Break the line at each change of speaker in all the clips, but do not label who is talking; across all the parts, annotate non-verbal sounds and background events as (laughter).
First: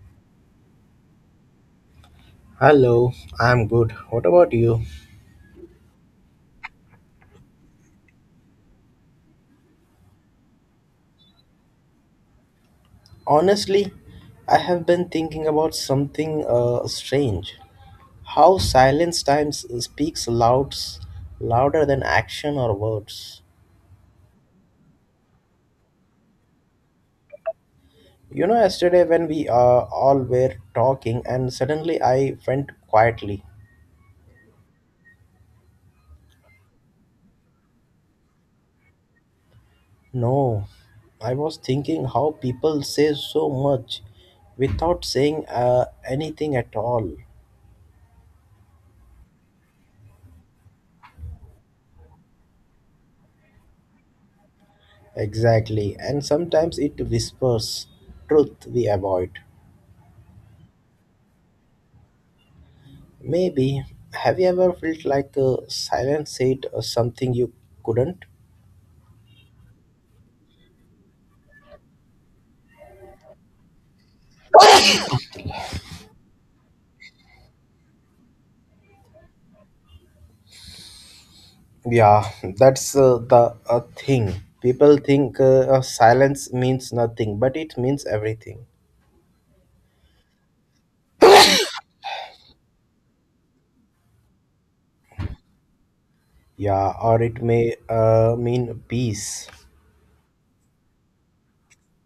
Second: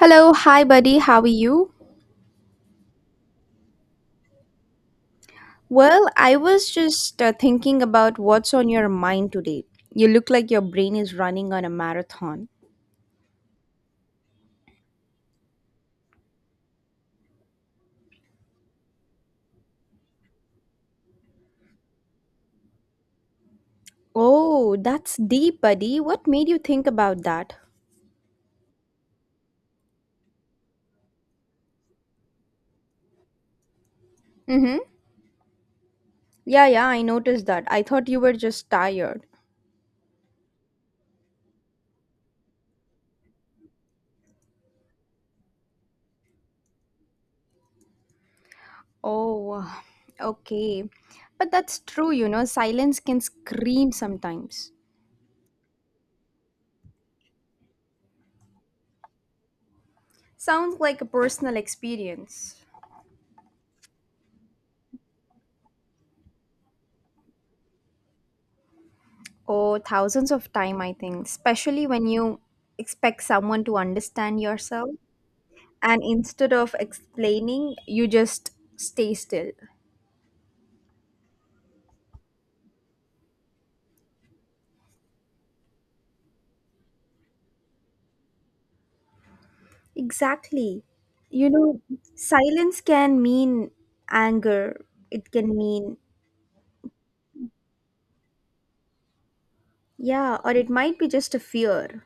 Hello, hi buddy, how are you?
Hello, I'm good. What about you?
Well, I was just thinking about what's on your mind today. You look like your brain is running on a marathon.
Honestly, I have been thinking about something strange. How silence times speaks louds, louder than action or words.
Oh, that's deep, buddy. What made you think about that?
You know, yesterday when we all were talking, and suddenly I went quietly.
Mm-hmm. Yeah, yeah, I noticed that. I thought you were just tired.
No, I was thinking how people say so much without saying anything at all.
Oh, okay. But that's true, silence can scream sometimes.
Exactly, and sometimes it whispers truth we avoid.
Sounds like a personal experience.
Maybe, have you ever felt like silence said something you couldn't?
Oh, thousands of time, I think, especially when you expect someone to understand yourself and instead of explaining, you just stay still.
Yeah, (laughs) that's the thing. People think silence means nothing, but it means everything.
Exactly. You know, Silence can mean anger. It can mean,
Yeah, or it may mean peace,
yeah, or it might be just a fear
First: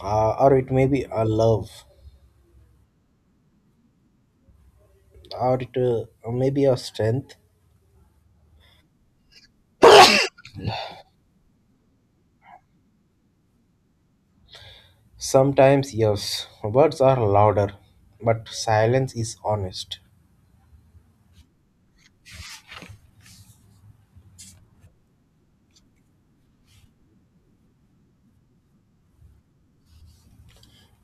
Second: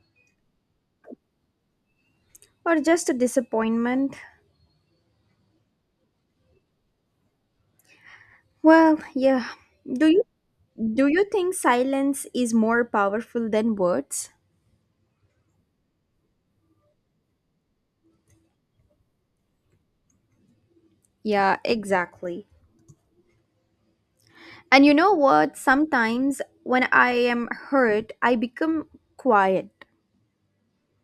or it may be a love,
or just a disappointment.
or it may be a strength.
Well, yeah. Do you do you think silence is more powerful than words?
Sometimes, yes, words are louder, but silence is honest.
Yeah, exactly. And you know what? Sometimes when I am hurt, I become quiet.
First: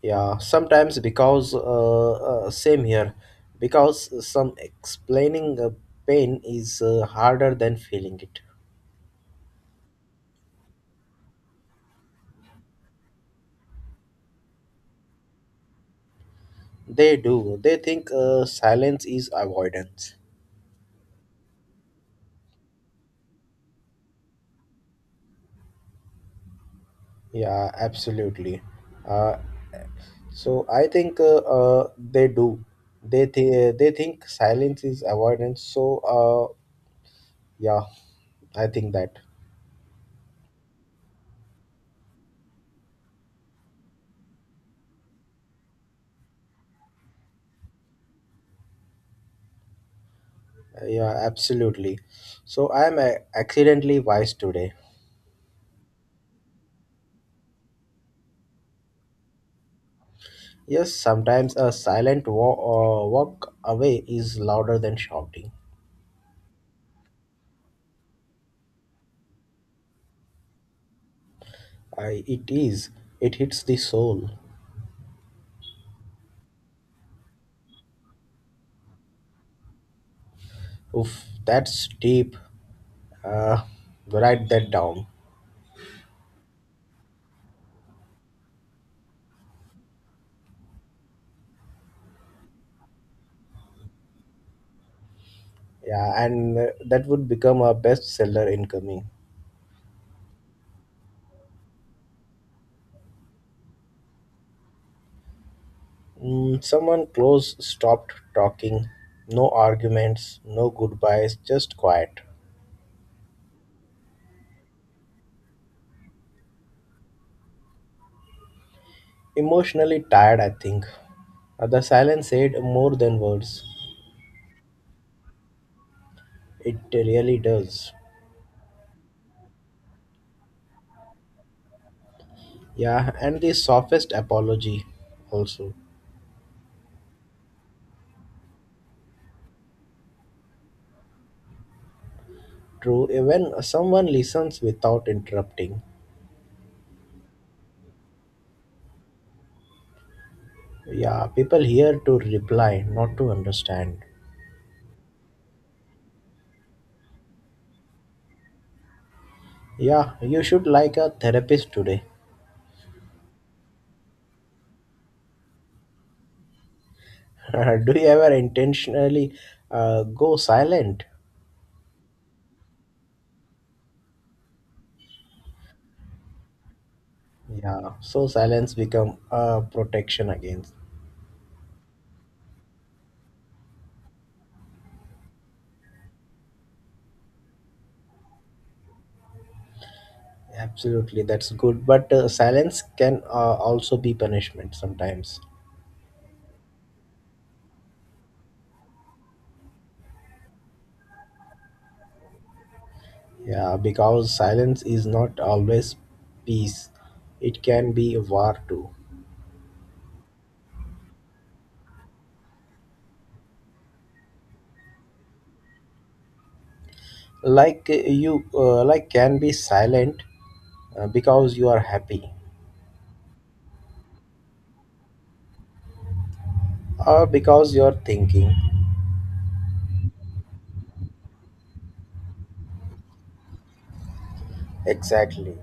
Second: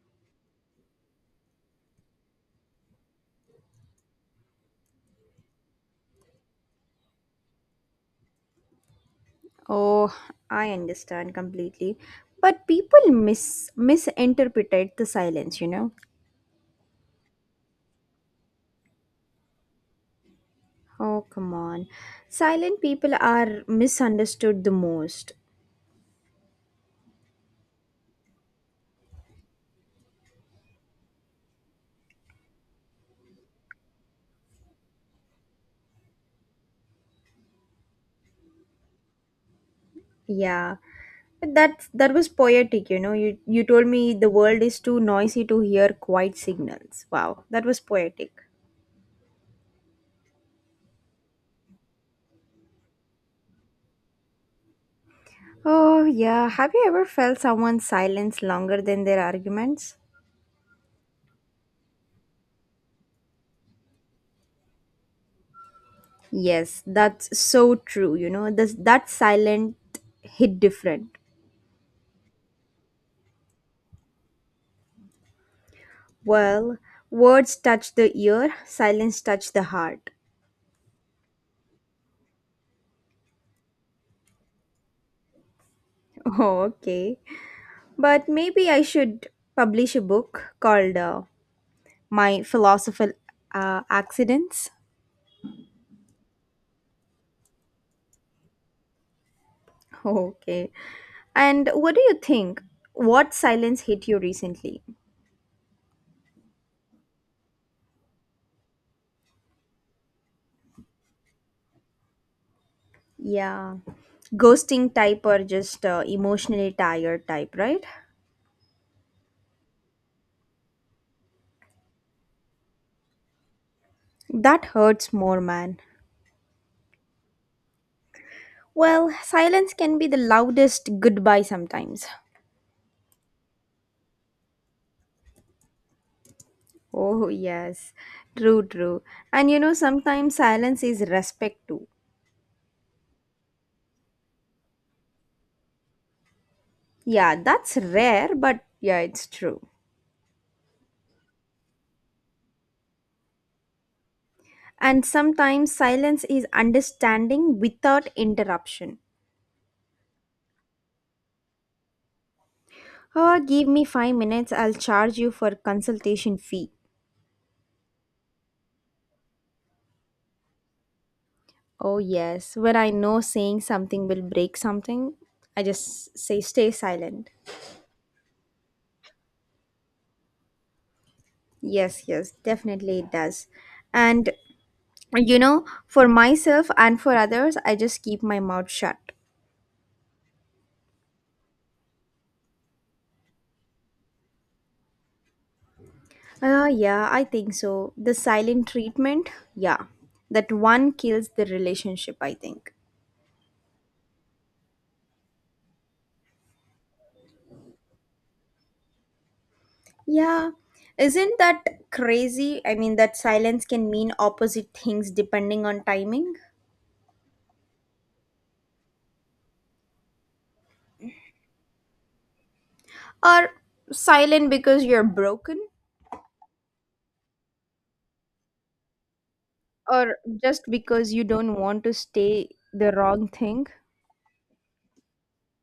Yeah, sometimes because same here, because some explaining pain is harder than feeling it.
Oh, I understand completely. But people misinterpret the silence, you know?
They do. They think silence is avoidance.
Oh, come on. Silent people are misunderstood the most.
Yeah, absolutely. Uh, so I think they do. They think silence is avoidance. Yeah, I think that.
Yeah. But that was poetic, you know. You told me the world is too noisy to hear quiet signals. Wow, that was poetic.
Yeah, absolutely. So I am accidentally wise today.
Oh, yeah. Have you ever felt someone's silence longer than their arguments?
Yes, sometimes a walk away is louder than shouting.
Yes, that's so true. That silent hit different.
It is. It hits the soul.
Well, words touch the ear, silence touch the heart. (laughs)
Oof, that's deep. Uh, Write that down.
Oh, okay. But maybe I should publish a book called My Philosophical Accidents. (laughs)
Yeah, and that would become a bestseller incoming.
Oh, okay. And what do you think? What silence hit you recently?
Mm, someone close stopped talking. No arguments, no goodbyes, just quiet.
Yeah. Ghosting type or just emotionally tired type, right?
Emotionally tired, I think. The silence said more than words.
That hurts more, man.
It really does.
Well, silence can be the loudest goodbye sometimes.
Yeah, and the softest apology also.
Oh, yes. True, true. And sometimes silence is respect too.
True, even someone listens without interrupting.
Yeah, that's rare, but yeah, it's true.
Yeah, people here to reply, not to understand.
And sometimes silence is understanding without interruption.
Yeah, you should like a therapist today.
Oh, give me 5 minutes, I'll charge you for consultation fee.
(laughs) Do you ever intentionally go silent?
Oh, yes. When I know saying something will break something, I just say stay silent.
Yeah, so silence become a protection against.
Yes, yes, definitely it does. And for myself and for others, I just keep my mouth shut.
Absolutely, that's good. But silence can also be punishment sometimes.
Yeah, I think so. The silent treatment, yeah, that one kills the relationship, I think.
Yeah, because silence is not always peace. It can be war too.
Yeah, isn't that crazy? I mean, that silence can mean opposite things depending on timing.
Like like can be silent because you are happy
Or silent because you're broken,
or because you are thinking.
or just because you don't want to stay the wrong thing.
Exactly.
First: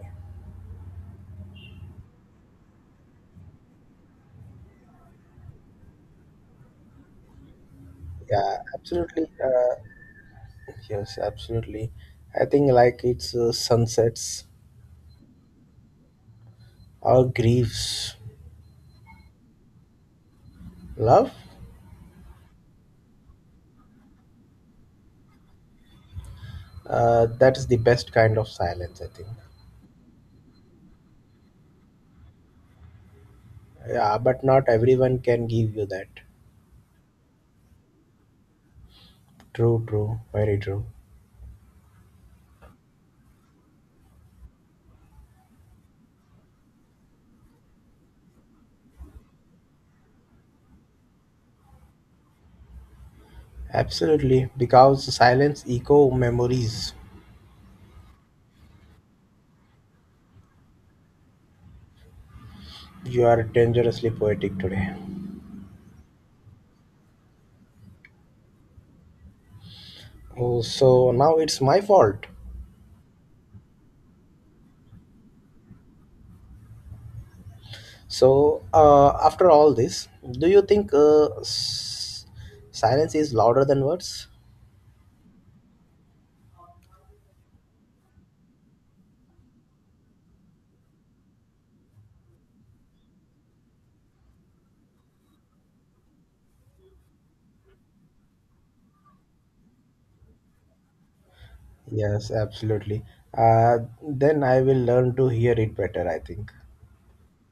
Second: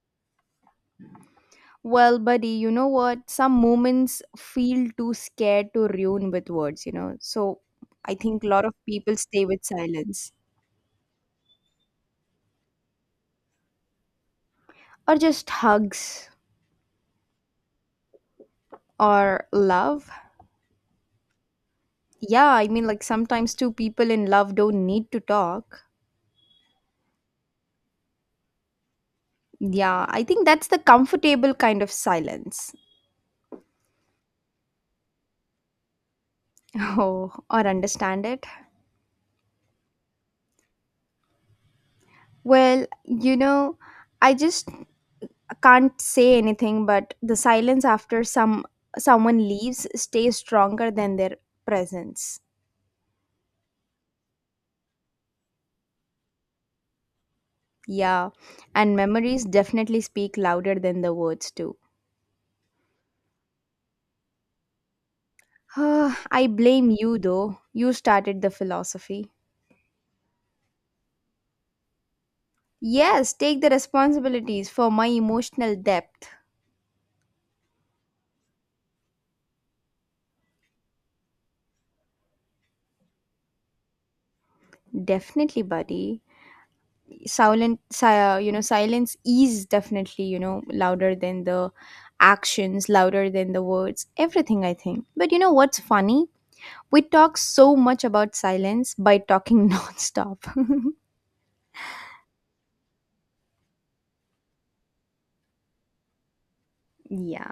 Well, buddy, you know what? Some moments feel too scared to ruin with words, you know? So I think a
Yeah,
lot of people
absolutely.
stay with silence,
Yes, absolutely. I think like it's sunsets
or just hugs,
or griefs,
or love.
love.
Yeah, I mean, like sometimes two people in love don't need to talk.
That is the best kind of silence, I think.
Yeah, I think that's the comfortable kind of silence. (laughs)
Yeah, but not everyone can give you that.
Oh, or understand it.
True, true, very true.
Well, you know, I just can't say anything but the silence after someone leaves stays stronger than their presence.
Absolutely, because silence echo memories.
Yeah, and memories definitely speak louder than the words do.
You are dangerously poetic today.
(sighs) Ah, I blame you though. You started the philosophy.
Oh, so now it's my fault.
Yes, take the responsibilities for my emotional depth.
After all this, do you think silence is louder than words?
Definitely, buddy. Silent si- uh, you know silence is definitely louder than the actions, louder than the words, everything, I think. But you know what's funny? We talk so much about silence by talking (laughs) nonstop.
Yes, absolutely. Uh, then I will learn to hear it better. I think.
Yeah,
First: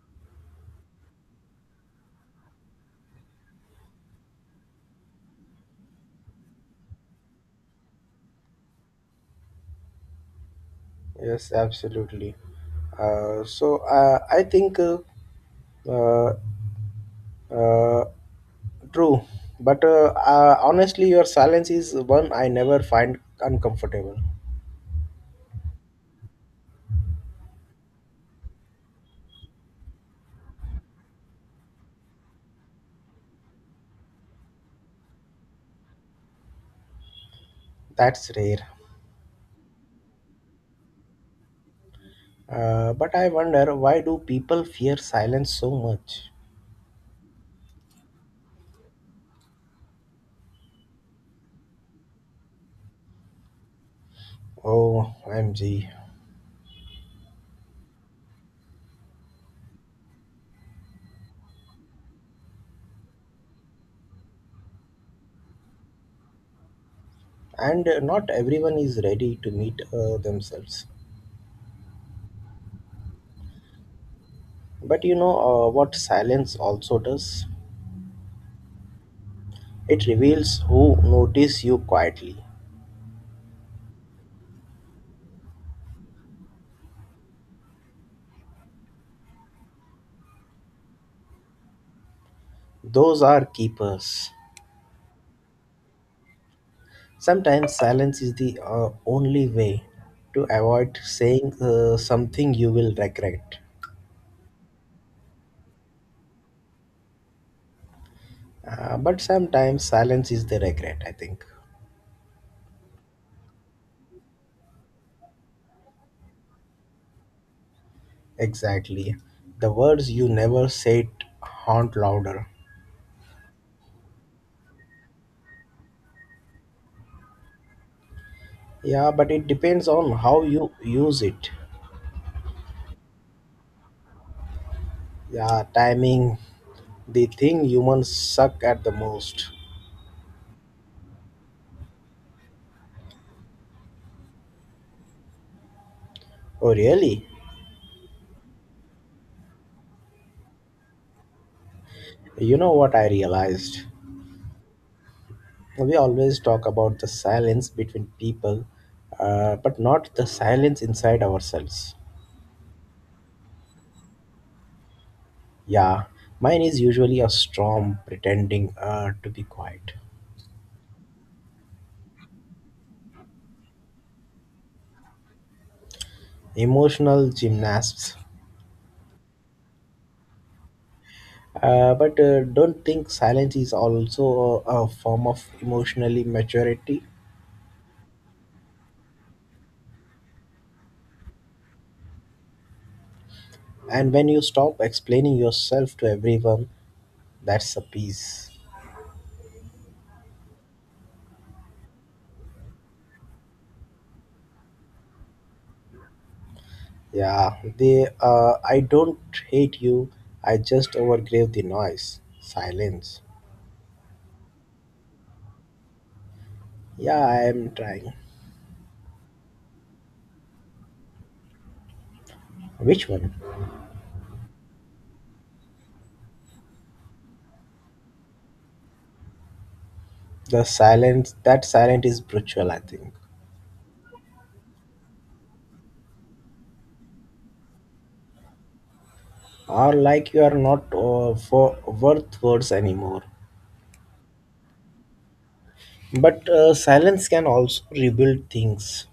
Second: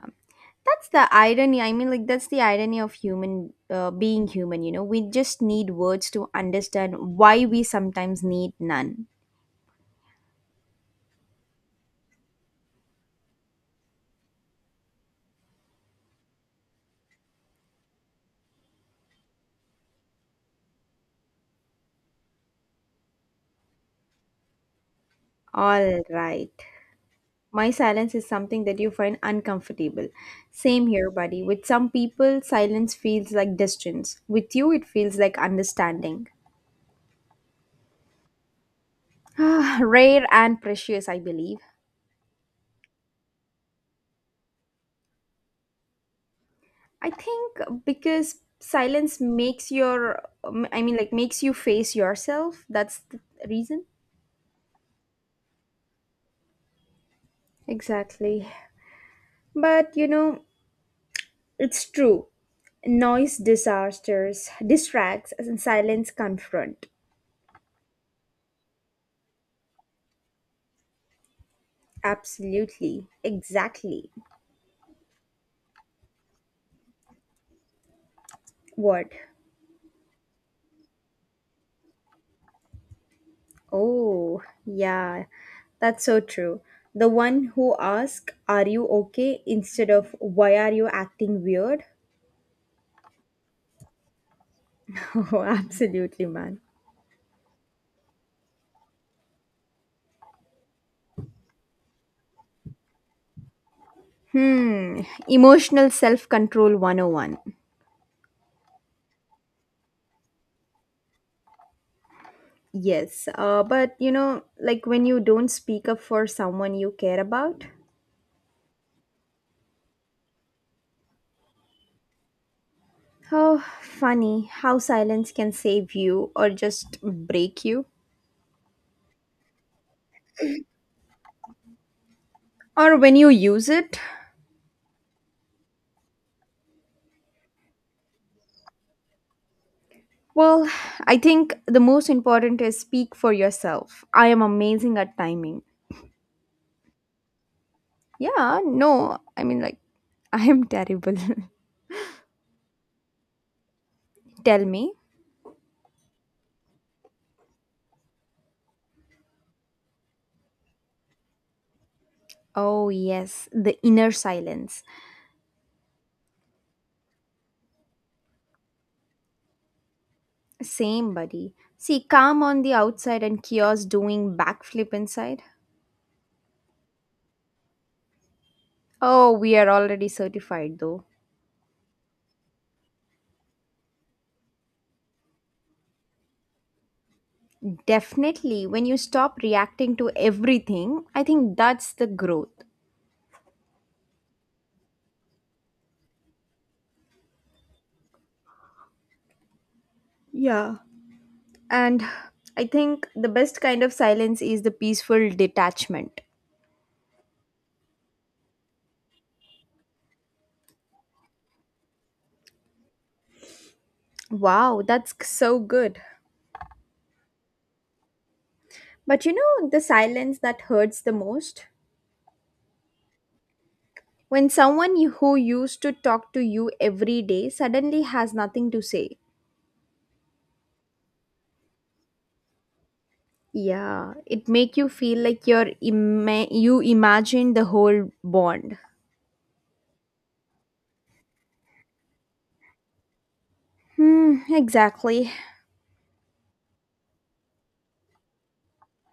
that's the irony. I mean, like, that's the irony of human being human. We just need words to understand why we sometimes need none.
Yes, absolutely. So I think uh, uh, True, but honestly, your silence is one I never find uncomfortable.
All right. My silence is something that you find uncomfortable. Same here, buddy. With some people, silence feels like distance. With you, it feels like understanding.
That's rare.
(sighs) Rare and precious, I believe.
But I wonder why do people fear silence so much?
I think because silence makes I mean, like makes you face yourself. That's the reason.
Oh, MG.
Exactly. But it's true. Noise disasters, distracts, and silence confront.
And not everyone is ready to meet themselves.
Absolutely. Exactly.
But you know what silence also does?
What?
It reveals who notice you quietly.
Oh, yeah. That's so true. The one who asks, "Are you okay?" instead of "Why are you acting weird?"
Those are keepers.
(laughs) Oh, absolutely, man.
Sometimes silence is the only way to avoid saying something you will regret.
Hmm, emotional self control 101.
But sometimes silence is the regret, I think.
Yes, but like when you don't speak up for someone you care about.
Exactly. The words you never said haunt louder.
Oh, funny how silence can save you or just break you.
Yeah, but it depends on how you use it.
Or when you use it,
Yeah, timing, the thing humans suck at the most.
well, I think the most important is speak for yourself. I am amazing at timing.
Oh, really?
Yeah, no, I mean, like, (laughs) I am terrible.
You know what I realized?
(laughs) Tell me.
We always talk about the silence between people, but not the silence inside ourselves.
Oh, yes, the inner silence.
Yeah, mine is usually a storm pretending to be quiet.
Same, buddy. See, calm on the outside and chaos doing backflip inside.
Emotional gymnasts.
Oh, we are already certified though.
But Don't think silence is also a form of emotionally maturity.
Definitely, when you stop reacting to everything, I think that's the growth.
And when you stop explaining yourself to everyone, that's a peace.
Yeah. And I think the best kind of silence is the peaceful detachment.
Yeah, they. I don't hate you. I just overgrave the noise. Silence.
Wow, that's so good.
Yeah, I am trying.
But you know the silence that hurts the most?
Which one?
When someone who used to talk to you every day suddenly has nothing to say.
The silence. That silent is brutal, I think.
Yeah, it make you feel like you imagine the whole bond.
Or like you are not for worth words anymore.
Hmm, exactly.
But silence can also rebuild things.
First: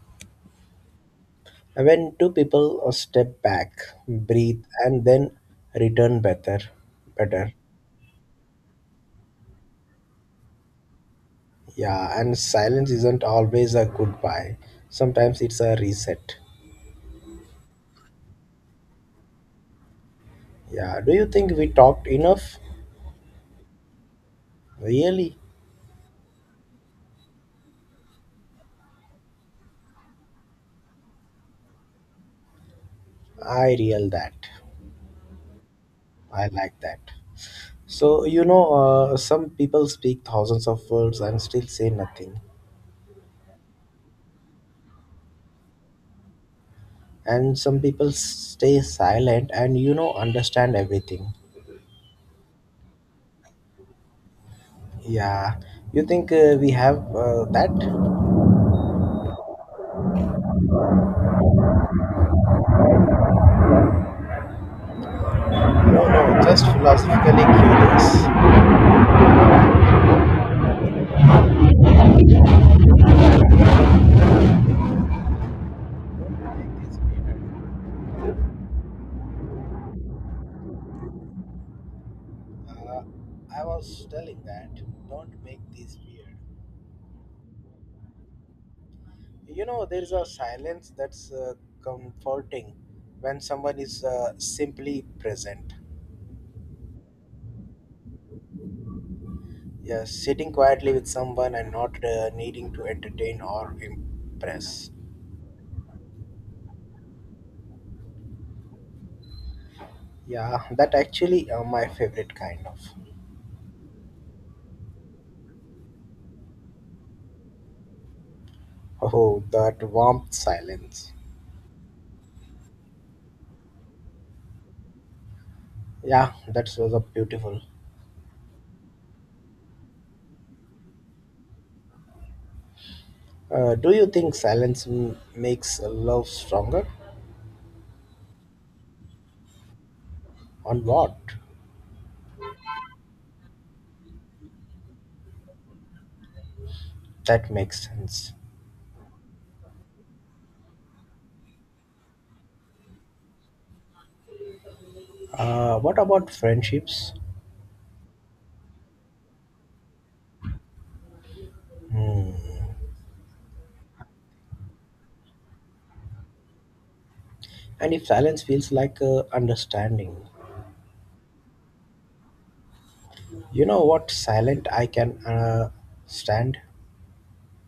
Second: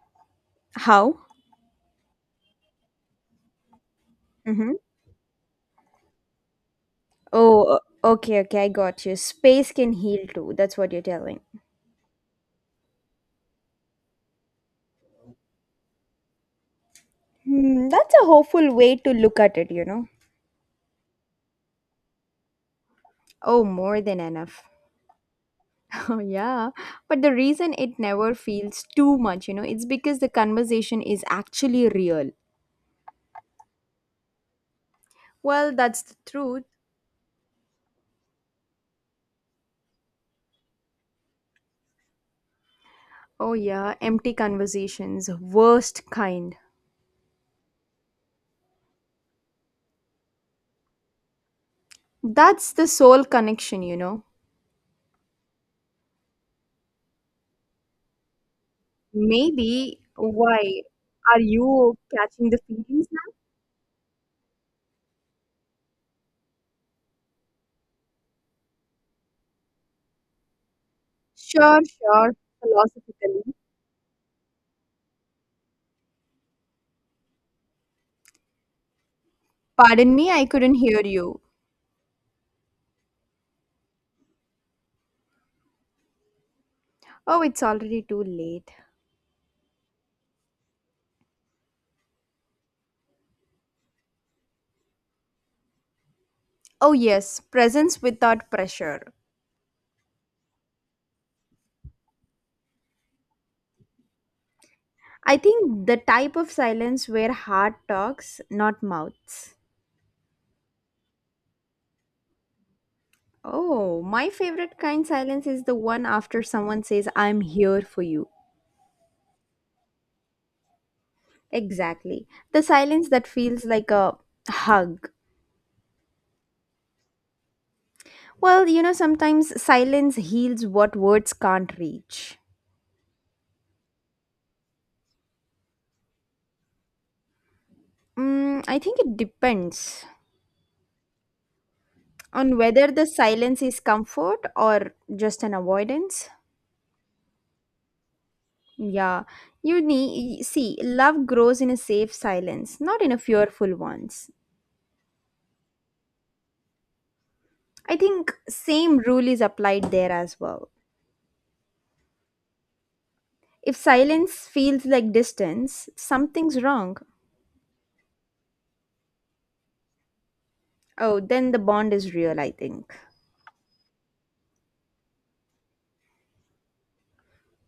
How?
When two people step back, breathe,
Mm-hmm.
and then return
Oh,
better.
okay, okay, I got you. Space can heal too. That's what you're telling.
Yeah, and silence isn't always a goodbye. Sometimes it's a reset.
Hmm, that's a hopeful way to look at it.
Yeah. Do you think we talked enough?
Oh, more than enough. (laughs)
Really?
Oh, yeah. But the reason it never feels too much, it's because the conversation is actually real.
I real that.
Well, that's the
I
truth.
like that. So, you know, some people speak thousands of words and still say nothing.
Oh, yeah, empty conversations, worst kind.
And some people stay silent and, you know, understand everything.
That's the soul connection.
Yeah. You think we have that?
Maybe why are you catching the feelings now?
No, no, just philosophically curious.
Sure, sure, philosophically. Pardon me, I couldn't hear you.
I was telling that. Don't make this weird.
Oh, it's already too late.
You know, there is a silence that's comforting when someone is simply present.
Oh, yes, presence without pressure.
Yes, sitting quietly with someone and not needing to entertain or impress.
I think the type of silence where heart talks, not mouths.
Yeah, that actually my favorite kind of.
Oh, my favorite kind silence is the one after someone says, "I'm here for you."
Oh, that warm silence.
Exactly. The silence that feels like a hug.
Yeah, that was a beautiful.
Well, sometimes silence heals what words can't reach.
Do you think silence makes love stronger?
Mm, I think it depends
On what?
on whether the silence is comfort or just an avoidance.
That makes sense.
Yeah, you need, see, love grows in a safe silence, not in a fearful ones.
What about friendships?
I think same rule is applied there as well.
Hmm.
If silence feels like distance, something's wrong.
And if silence feels like understanding,
Oh, then the bond is real, I think.
you know what silent I can stand?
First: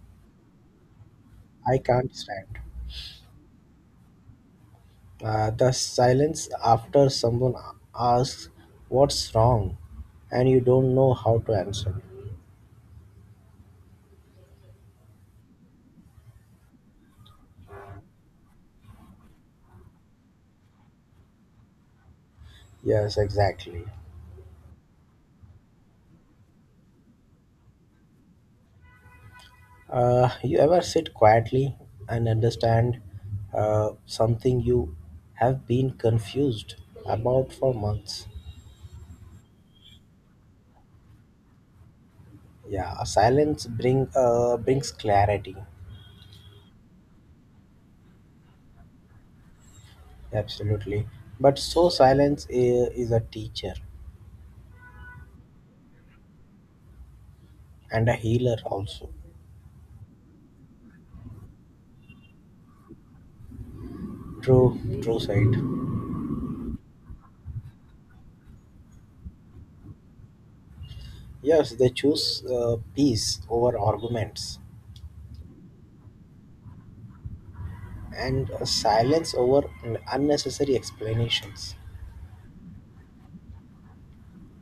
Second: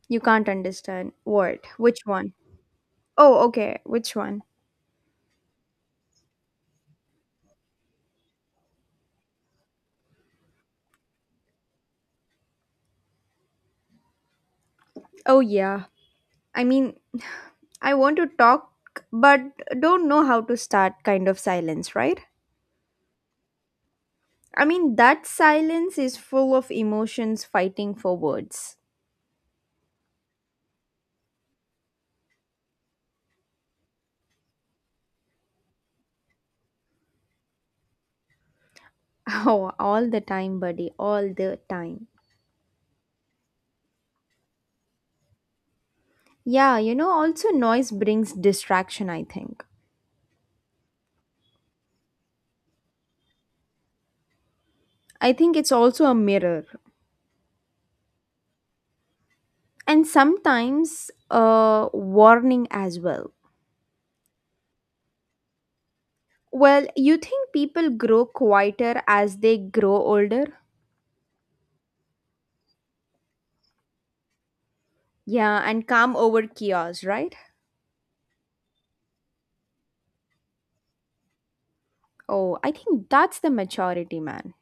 You can't understand. What?
I
Which
can't
one?
stand.
Oh, okay. Which one?
The silence after someone asks what's wrong and you don't know how to answer.
Oh, yeah. I mean, (sighs) I want to talk, but don't know how to start kind of silence, right?
Yes, exactly.
I mean, that silence is full of emotions fighting for words. (laughs)
You ever sit quietly and understand something you have been confused about for months?
Oh, all the time, buddy, all the time.
Yeah, silence brings clarity.
Yeah, also noise brings distraction, I think.
Absolutely. But so silence is a teacher
I think it's also a mirror
and a healer also.
and sometimes a warning as well.
True, true side.
Well, you think people grow quieter as they grow older?
Yes, they choose peace over arguments
Yeah, and calm over chaos, right?
and silence over unnecessary explanations.
Oh, I think that's the maturity, man.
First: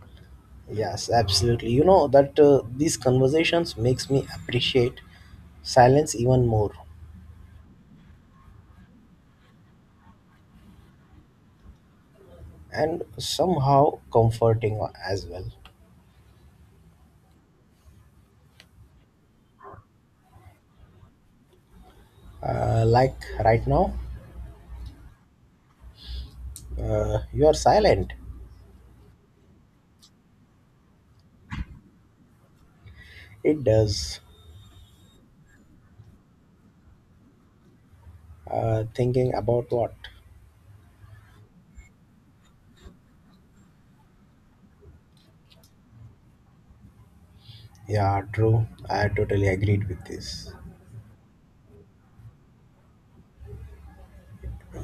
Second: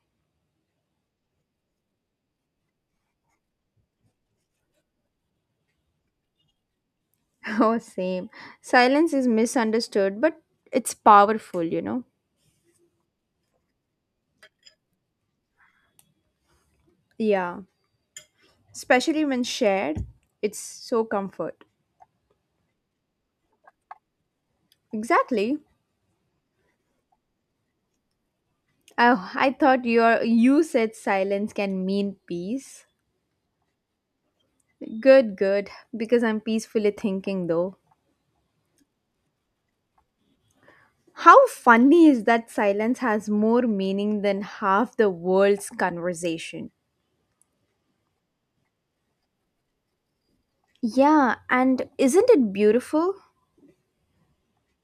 Yes, absolutely. You know that these conversations makes me appreciate silence even more
(laughs) Oh, same. Silence is misunderstood, but it's powerful, you know?
and somehow comforting as well.
Yeah, especially when shared, it's so comfort.
Like right now,
Exactly.
you are silent.
Oh, I thought you said silence can mean peace.
It does.
Good, good, because I'm peacefully thinking though.
Thinking about what?
How funny is that silence has more meaning than half the world's conversation.
Yeah, true. I totally agreed with this.
Yeah, and isn't it beautiful?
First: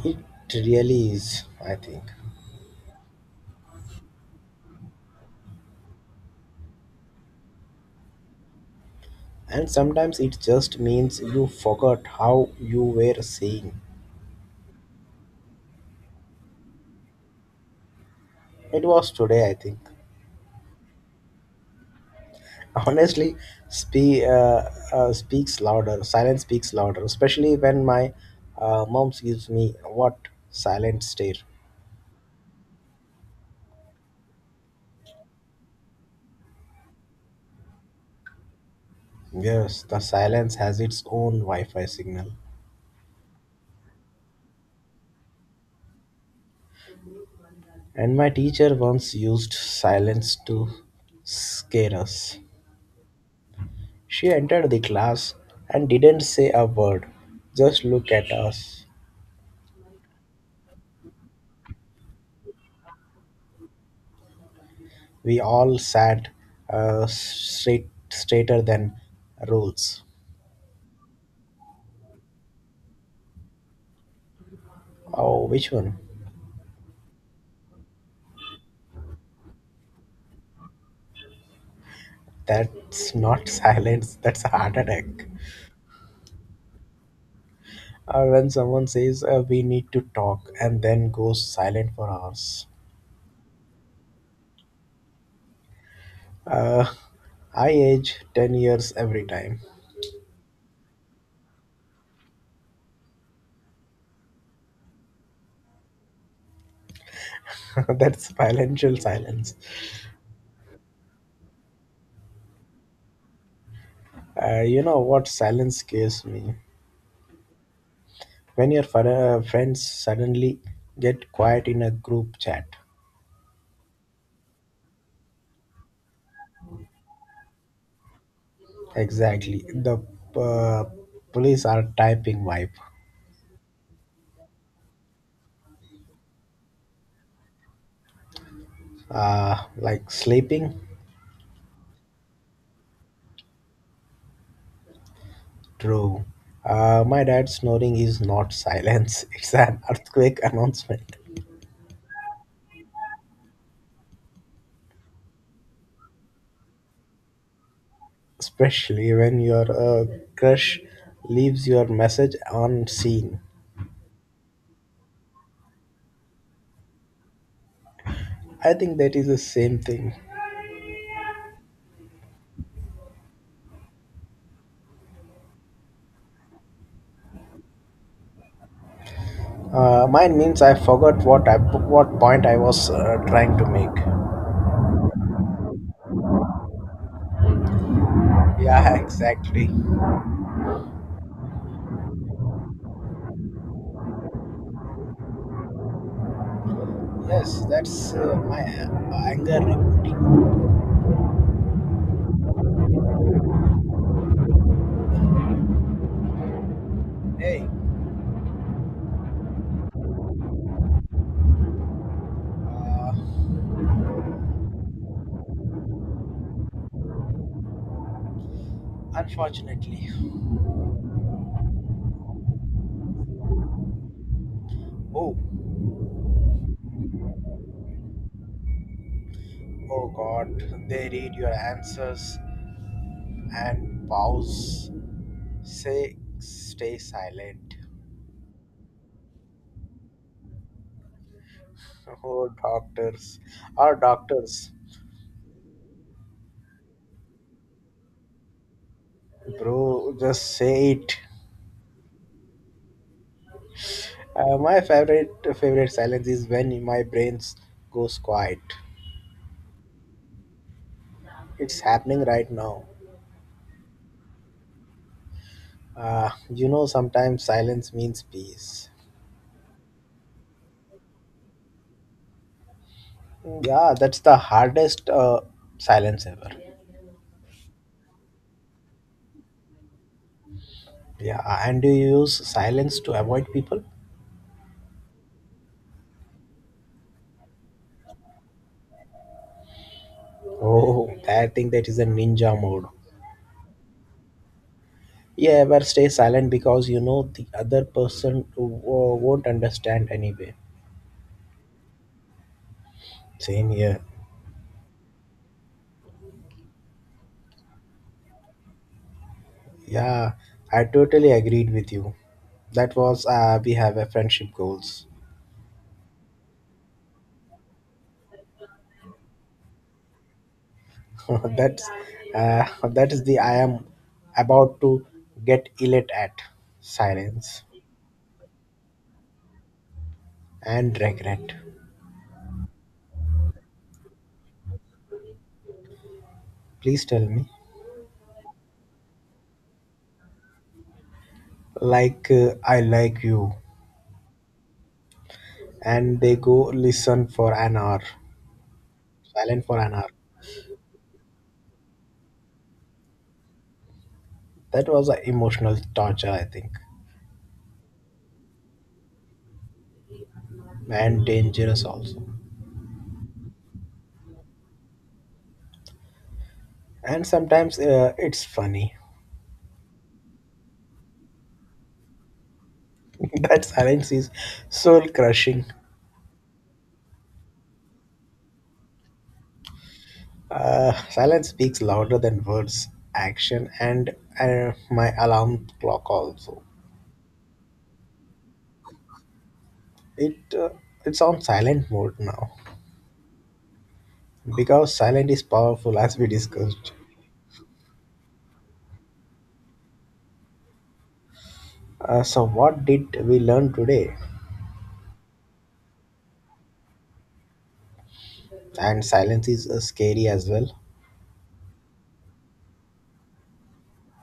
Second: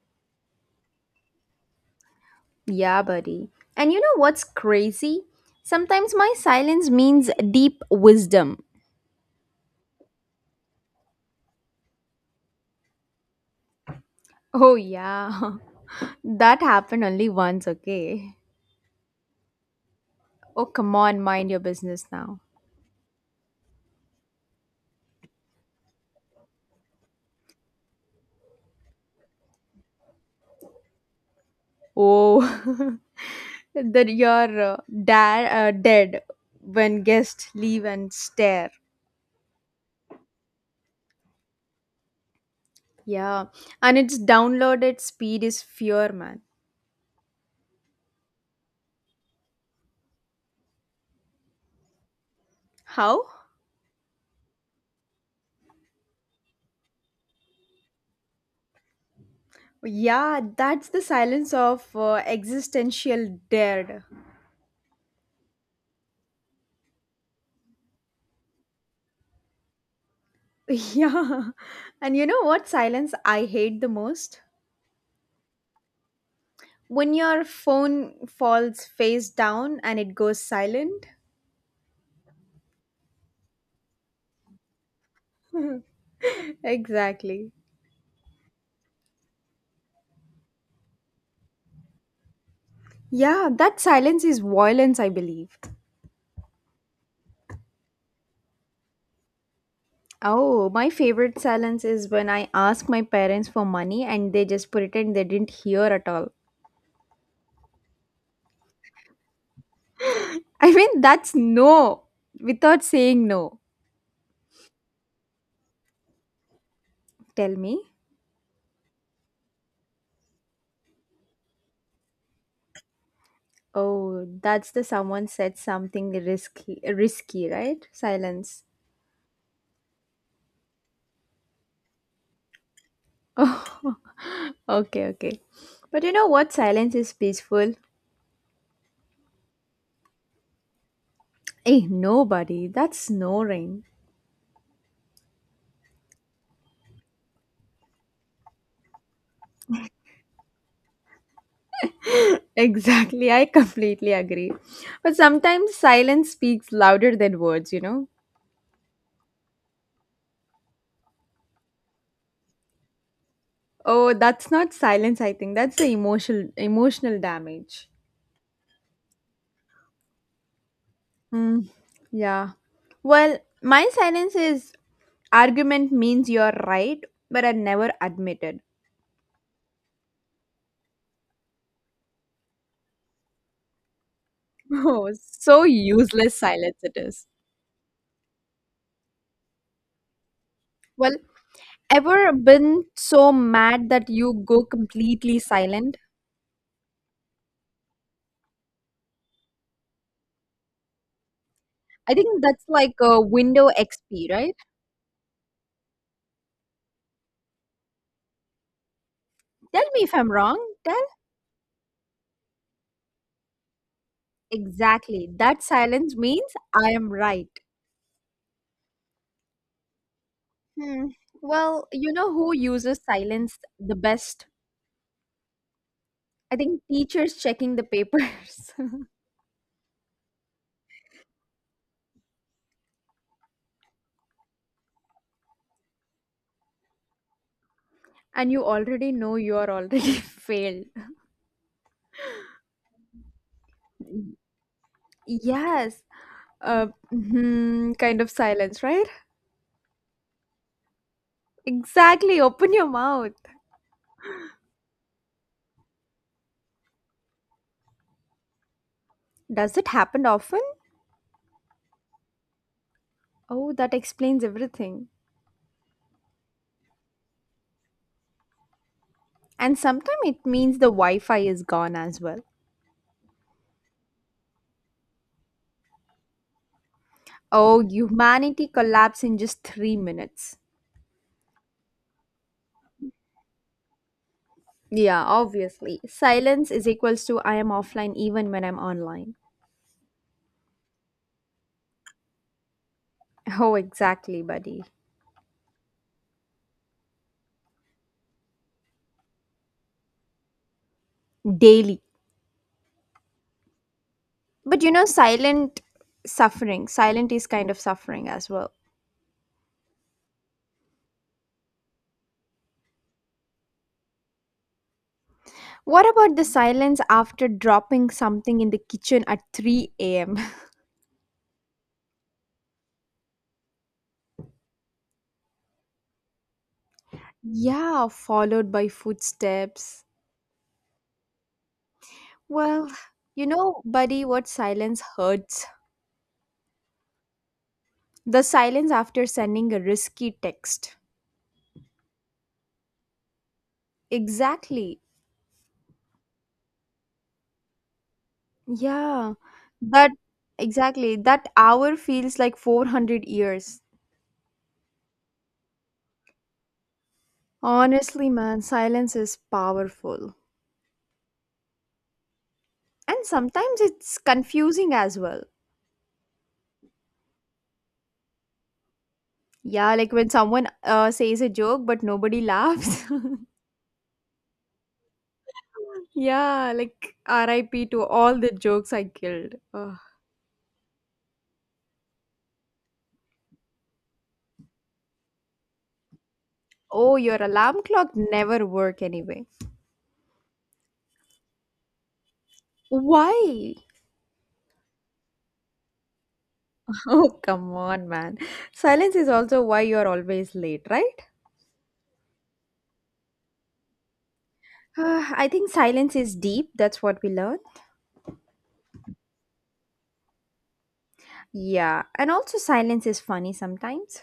It really is, I think.
Yeah, buddy. And you know what's crazy? Sometimes my silence means deep wisdom.
And sometimes it just means you forgot how you were saying.
Oh, yeah. (laughs) That happened only once, okay?
It was today, I think.
Oh, come on, mind your business now.
(laughs) Honestly, spe- uh, speaks louder. Silence speaks louder, especially when my mom gives me what silent stare.
Oh, (laughs) that you're dead when guests leave and stare.
Yes, the silence has its own Wi Fi signal.
Yeah, and its downloaded speed is fear, man.
And my teacher once used silence to scare us.
How?
She entered the class and didn't say a word, just look at us.
Yeah, that's the silence of existential dread. (laughs)
We all sat straight straighter than rules.
Yeah. And you know what silence I hate the most?
Oh, which one?
When your phone falls face down and it goes silent.
That's not (laughs) silence. That's a heart attack.
(laughs) Exactly.
When someone says we need to talk and then goes silent for hours.
Yeah, that silence is violence, I believe.
Uh, I age 10 years every time.
Oh, my favorite silence is when I ask my parents for money and they just pretend they didn't hear at all.
(laughs) That's financial silence.
I mean, that's no without saying no.
You know what silence scares me?
Tell me.
When your friends suddenly get quiet in a group chat.
Oh, that's the someone said something risky, risky, right? Silence.
Exactly. The uh, police are typing wipe.
(laughs) Oh, okay, okay. But you know what? Silence is peaceful.
Like sleeping?
Eh, nobody. That's snoring.
True. My dad's snoring is not silence, (laughs) it's an earthquake announcement.
(laughs) Exactly. I completely agree. But sometimes silence speaks louder than words, you know?
Especially when your crush leaves your message unseen.
Oh, that's not silence, I think. That's the emotional damage.
I think that is the same thing.
Mm, yeah. Well, my silence is argument means you're right, but I never admitted.
Mine means I forgot what point I was trying to make.
Oh, so useless silence it is.
Yeah, (laughs) exactly.
Well, ever been so mad that you go completely silent?
Yes, that's my anger reporting.
I think that's like a window XP, right?
Hey,
Tell me if I'm wrong. Tell
uh,
exactly. That silence means I am right.
Unfortunately.
Hmm. Well, you know who uses silence the best?
Oh,
I think teachers checking the papers.
oh God, they read your answers and pause. Say, stay silent. (laughs)
(laughs) and you already know you are already (laughs) failed.
Oh, doctors. Our doctors.
Yes. Kind of silence, right?
Bro, just say it.
Exactly, open your mouth.
My favorite silence is when my brains goes quiet.
Does it happen often?
It's happening right now.
Oh, that explains everything.
You know, sometimes silence means peace.
And sometimes it means the Wi Fi is gone as well.
Yeah, that's the hardest silence ever.
Oh, humanity collapse in just 3 minutes.
Yeah, and do you use silence to avoid people?
Yeah, obviously. Silence is equals to I am offline even when I'm online.
Oh, I think that is a ninja mode.
Oh, exactly, buddy.
You ever stay silent because you know the other person won't understand anyway.
Daily.
Same here.
But silent suffering, silent is kind of suffering as well.
Yeah, I totally agreed with you. That was we have a friendship goals.
What about the silence after dropping something in the kitchen at 3 a.m.?
(laughs) That's that is the I am about to get elate at silence
Yeah, followed by footsteps.
and regret.
Well, buddy, what silence hurts?
Please tell me,
The silence after sending a risky text.
like I like you,
Exactly.
and they go listen for an hour,
Yeah.
silent for an hour.
That, exactly. That hour feels like 400 years.
That was a emotional torture, I think,
Honestly, man, silence is powerful.
and dangerous also.
And sometimes it's confusing as well.
And sometimes it's funny.
Yeah, like when someone says a joke but nobody laughs. (laughs)
(laughs) That silence is soul crushing.
Yeah, like RIP to all the jokes I killed. Ugh.
Silence speaks louder than words, action, and my alarm clock also.
Oh, your alarm clock never work anyway.
It uh, it's on silent mode now
Why? (laughs)
because silent is powerful, as we discussed.
Oh, come on, man. Silence is also why you're always late, right?
So what did we learn today?
Ah, I think silence is deep. That's what we learn.
And silence is scary as well.
Yeah, and also silence is funny sometimes.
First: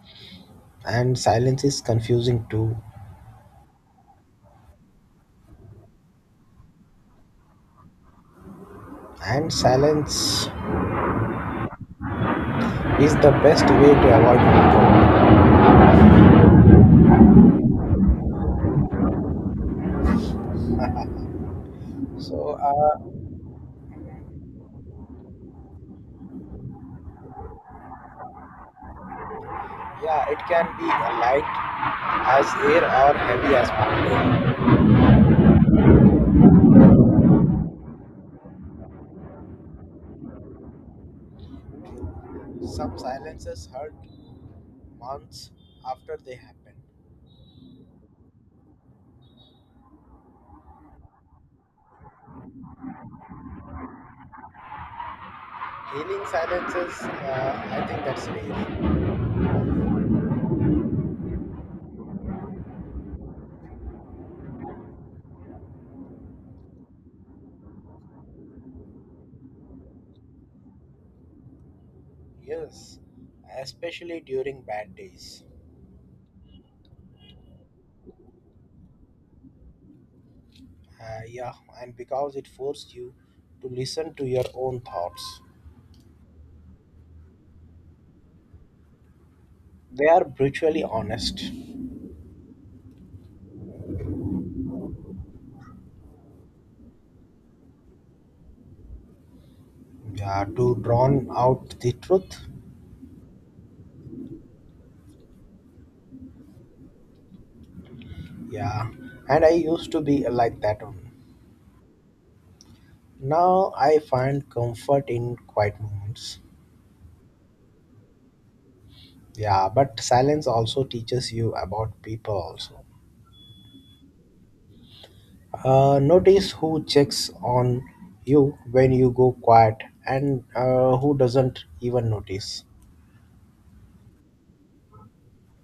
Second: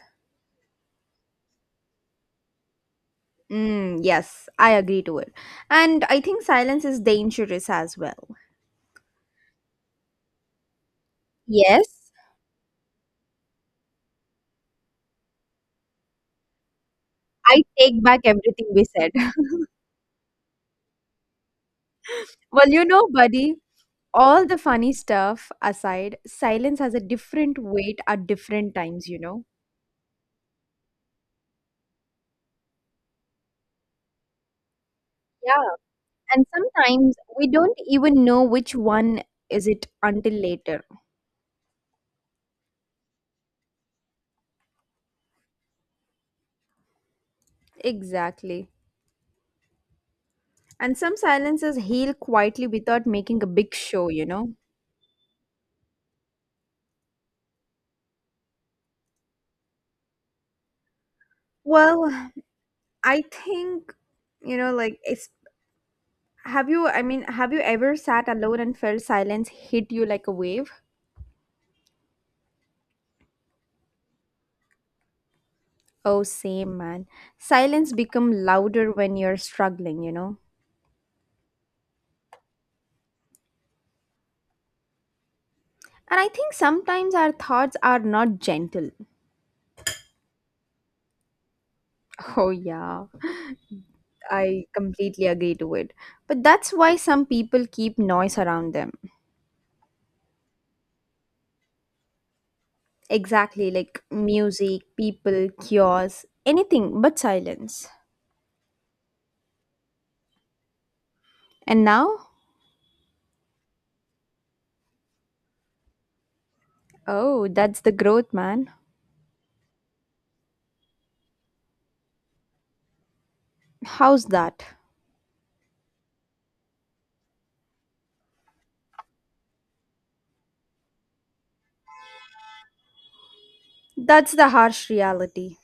And silence is confusing too.
Mm, yes, I agree to it. And I think silence is dangerous as well.
And silence
Yes,
is the best way to avoid heat.
I take back everything we said. (laughs)
So,
Well, you know,
uh,
buddy, all the funny stuff aside, silence has a different weight at different times, you know.
yeah, it can be light as air or heavy as mountain.
Yeah, and sometimes we don't even know which one is it until later.
Some silences hurt months after they happen.
Exactly, and some silences heal quietly without making a big show, you know.
Healing silences, I think that's rare.
Well, I think, you know, like, it's have you, I mean, have you ever sat alone and felt silence hit you like a wave?
Yes, especially during bad days.
Oh, same, man. Silence become louder when you're struggling, you know.
Yeah, and because it forced you to listen to your own thoughts.
And I think sometimes our thoughts are not gentle.
They are brutally honest.
(laughs) Oh yeah, I completely agree to it. But that's why some people keep noise around them.
Yeah, to drown out the truth.
Exactly, like music, people, cures, anything but silence.
Yeah, and I used to be like that one.
And now?
Now I find comfort in quiet moments.
Oh, that's the growth, man.
Yeah, but silence also teaches you about people also.
How's that?
Notice who checks on you when you go quiet and who doesn't even notice.
That's the harsh reality.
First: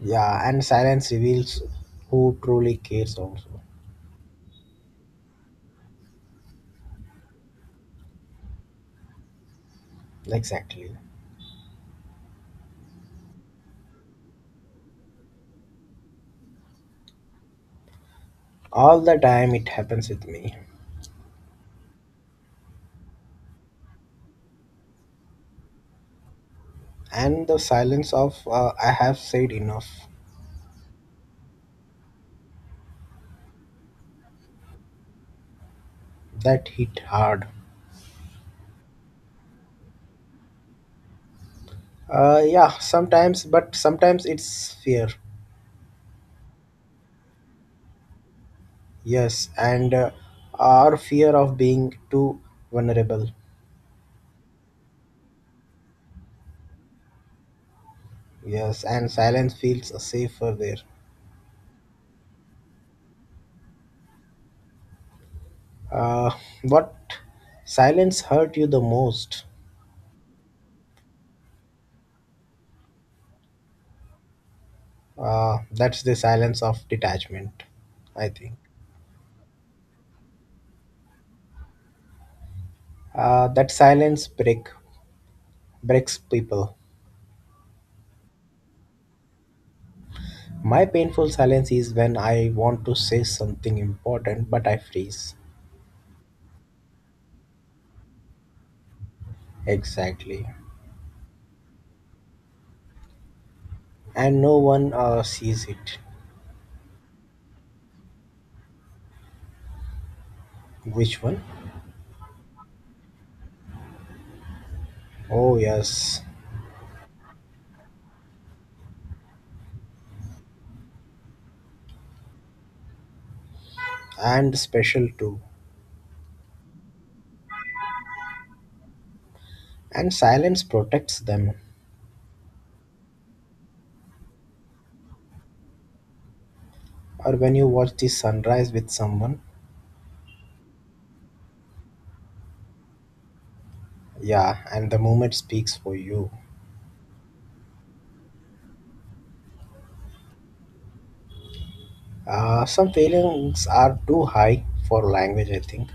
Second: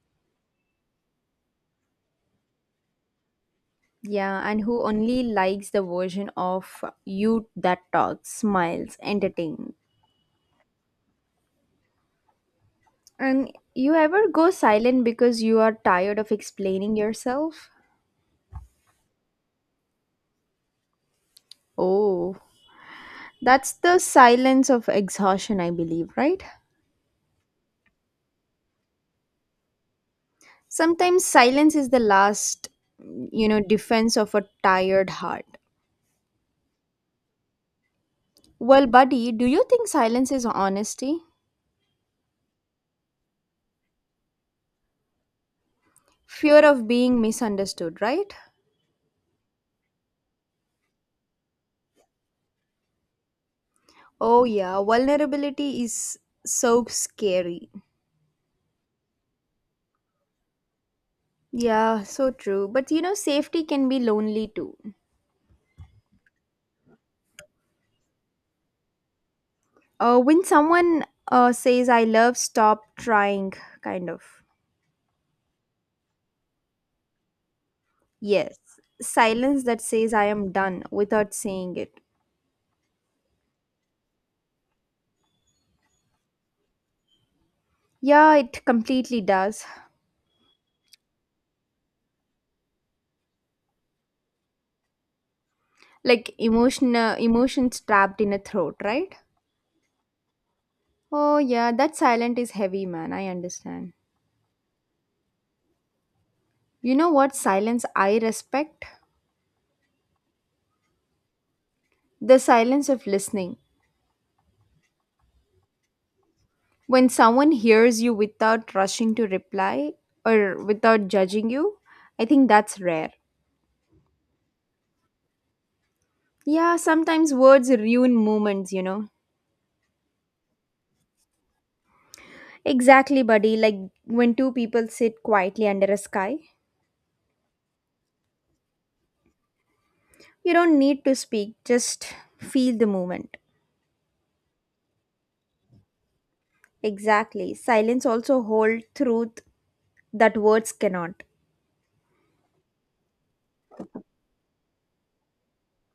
Yeah, and silence reveals who truly cares also.
Yeah, and who only likes the version of you that talks, smiles, entertains.
Exactly.
And you ever go silent because you are tired of explaining yourself?
All the time it happens with me.
Oh, that's the silence of exhaustion, I believe, right?
And the silence of I have said enough
Sometimes silence is the last, you know, defense of a tired heart.
that hit hard.
Well, buddy, do you think silence is honesty?
Yeah, sometimes, but sometimes it's fear.
Fear of being misunderstood, right?
Yes, and our fear of being too vulnerable.
Oh, yeah, vulnerability is so scary.
Yes, and silence feels safer there.
Yeah, so true. But you know, safety can be lonely too.
Uh, what silence hurt you the most?
When someone says, I love, stop trying, kind of.
That's the silence of detachment, I think.
Yes, silence that says I am done without saying it.
That silence breaks people.
Yeah, it completely does.
My painful silence is when I want to say something important, but I freeze.
Like emotion, emotions trapped in a throat, right?
Exactly,
Oh, yeah, that silence is heavy, man. I understand.
and no one sees it.
You know what silence I respect?
Which one?
The silence of listening.
Oh, yes,
When someone hears you without rushing to reply or without judging you, I think that's rare.
and special too.
Yeah, sometimes words ruin moments, you know.
And silence protects them.
Exactly, buddy. Like when two people sit quietly under a sky,
Or when you watch the sunrise with someone,
you don't need to speak, just feel the movement.
yeah, and the moment speaks for you.
Exactly. Silence also holds truth that words cannot.
Some feelings are too high for language, I think.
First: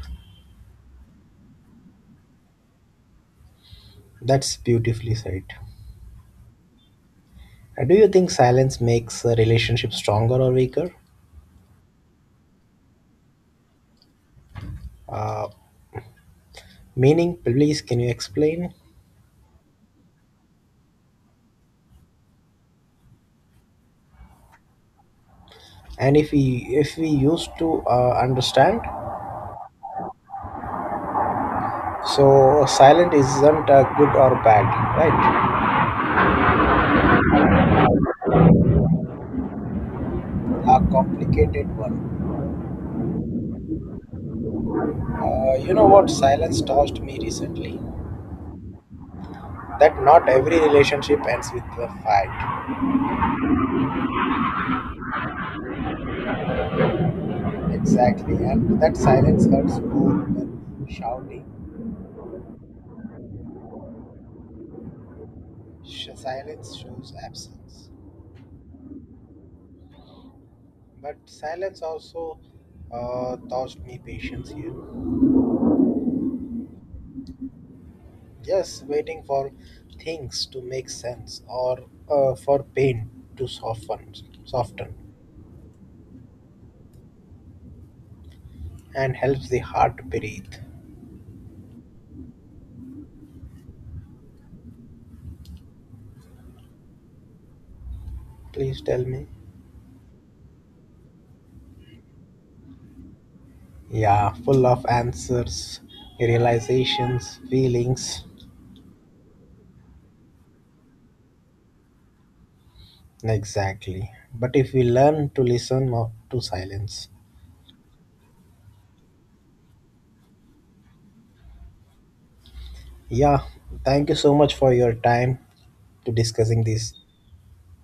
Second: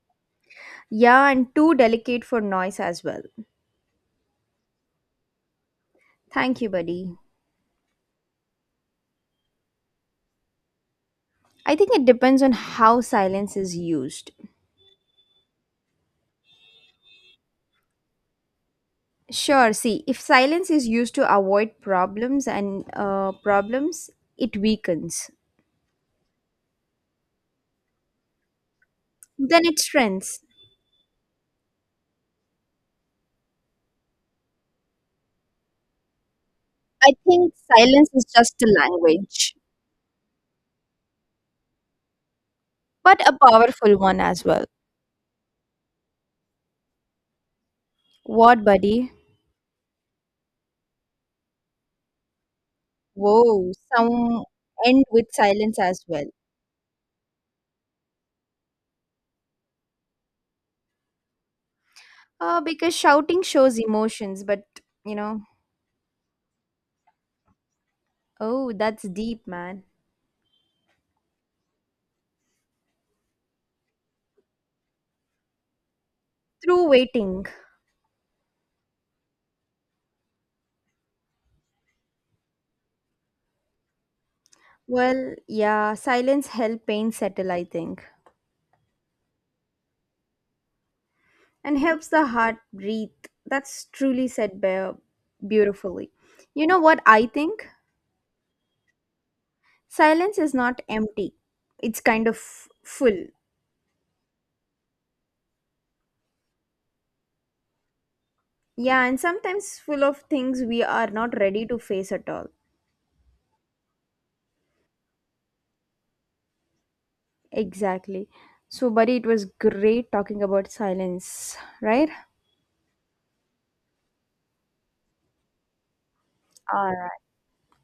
Yeah, and too delicate for noise as well.
That's beautifully said.
Thank you, buddy.
Do you think silence makes a relationship stronger or weaker?
I think it depends on how silence is used.
Uh, meaning, please, can you explain?
Sure, see, if silence is used to avoid problems and problems, it weakens.
And if we used to understand,
Then it strengthens.
so silent isn't good or bad, right?
I think silence is just a language.
A complicated one.
But a powerful one as well.
You know what silence taught me recently?
What, buddy?
That not every relationship ends with a fight.
Whoa, some end with silence as well.
Exactly, and that silence hurts more than shouting.
Because shouting shows emotions, but you know,
Silence shows absence.
oh, that's deep, man.
But silence also taught me patience here.
Through waiting.
Just waiting for things to make sense or for pain to soften,
Well, yeah, silence helps pain settle, I think,
and helps the heart breathe.
and helps the heart breathe. That's truly said by, beautifully. You know what I think?
Please tell me.
Silence is not empty, it's kind of full.
Yeah, full of answers, realizations, feelings.
Yeah, and sometimes full of things we are not ready to face at all.
Exactly. But if we learn to listen, not to silence.
Exactly. So, buddy, it was great talking about silence, right?
Yeah, thank you so much for your time to discussing
All
this
right.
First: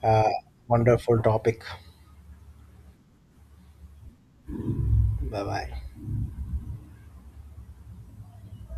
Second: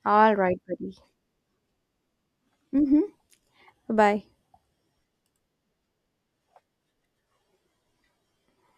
uh,
All right, buddy.
wonderful topic.
Mm-hmm. Bye.
Bye bye.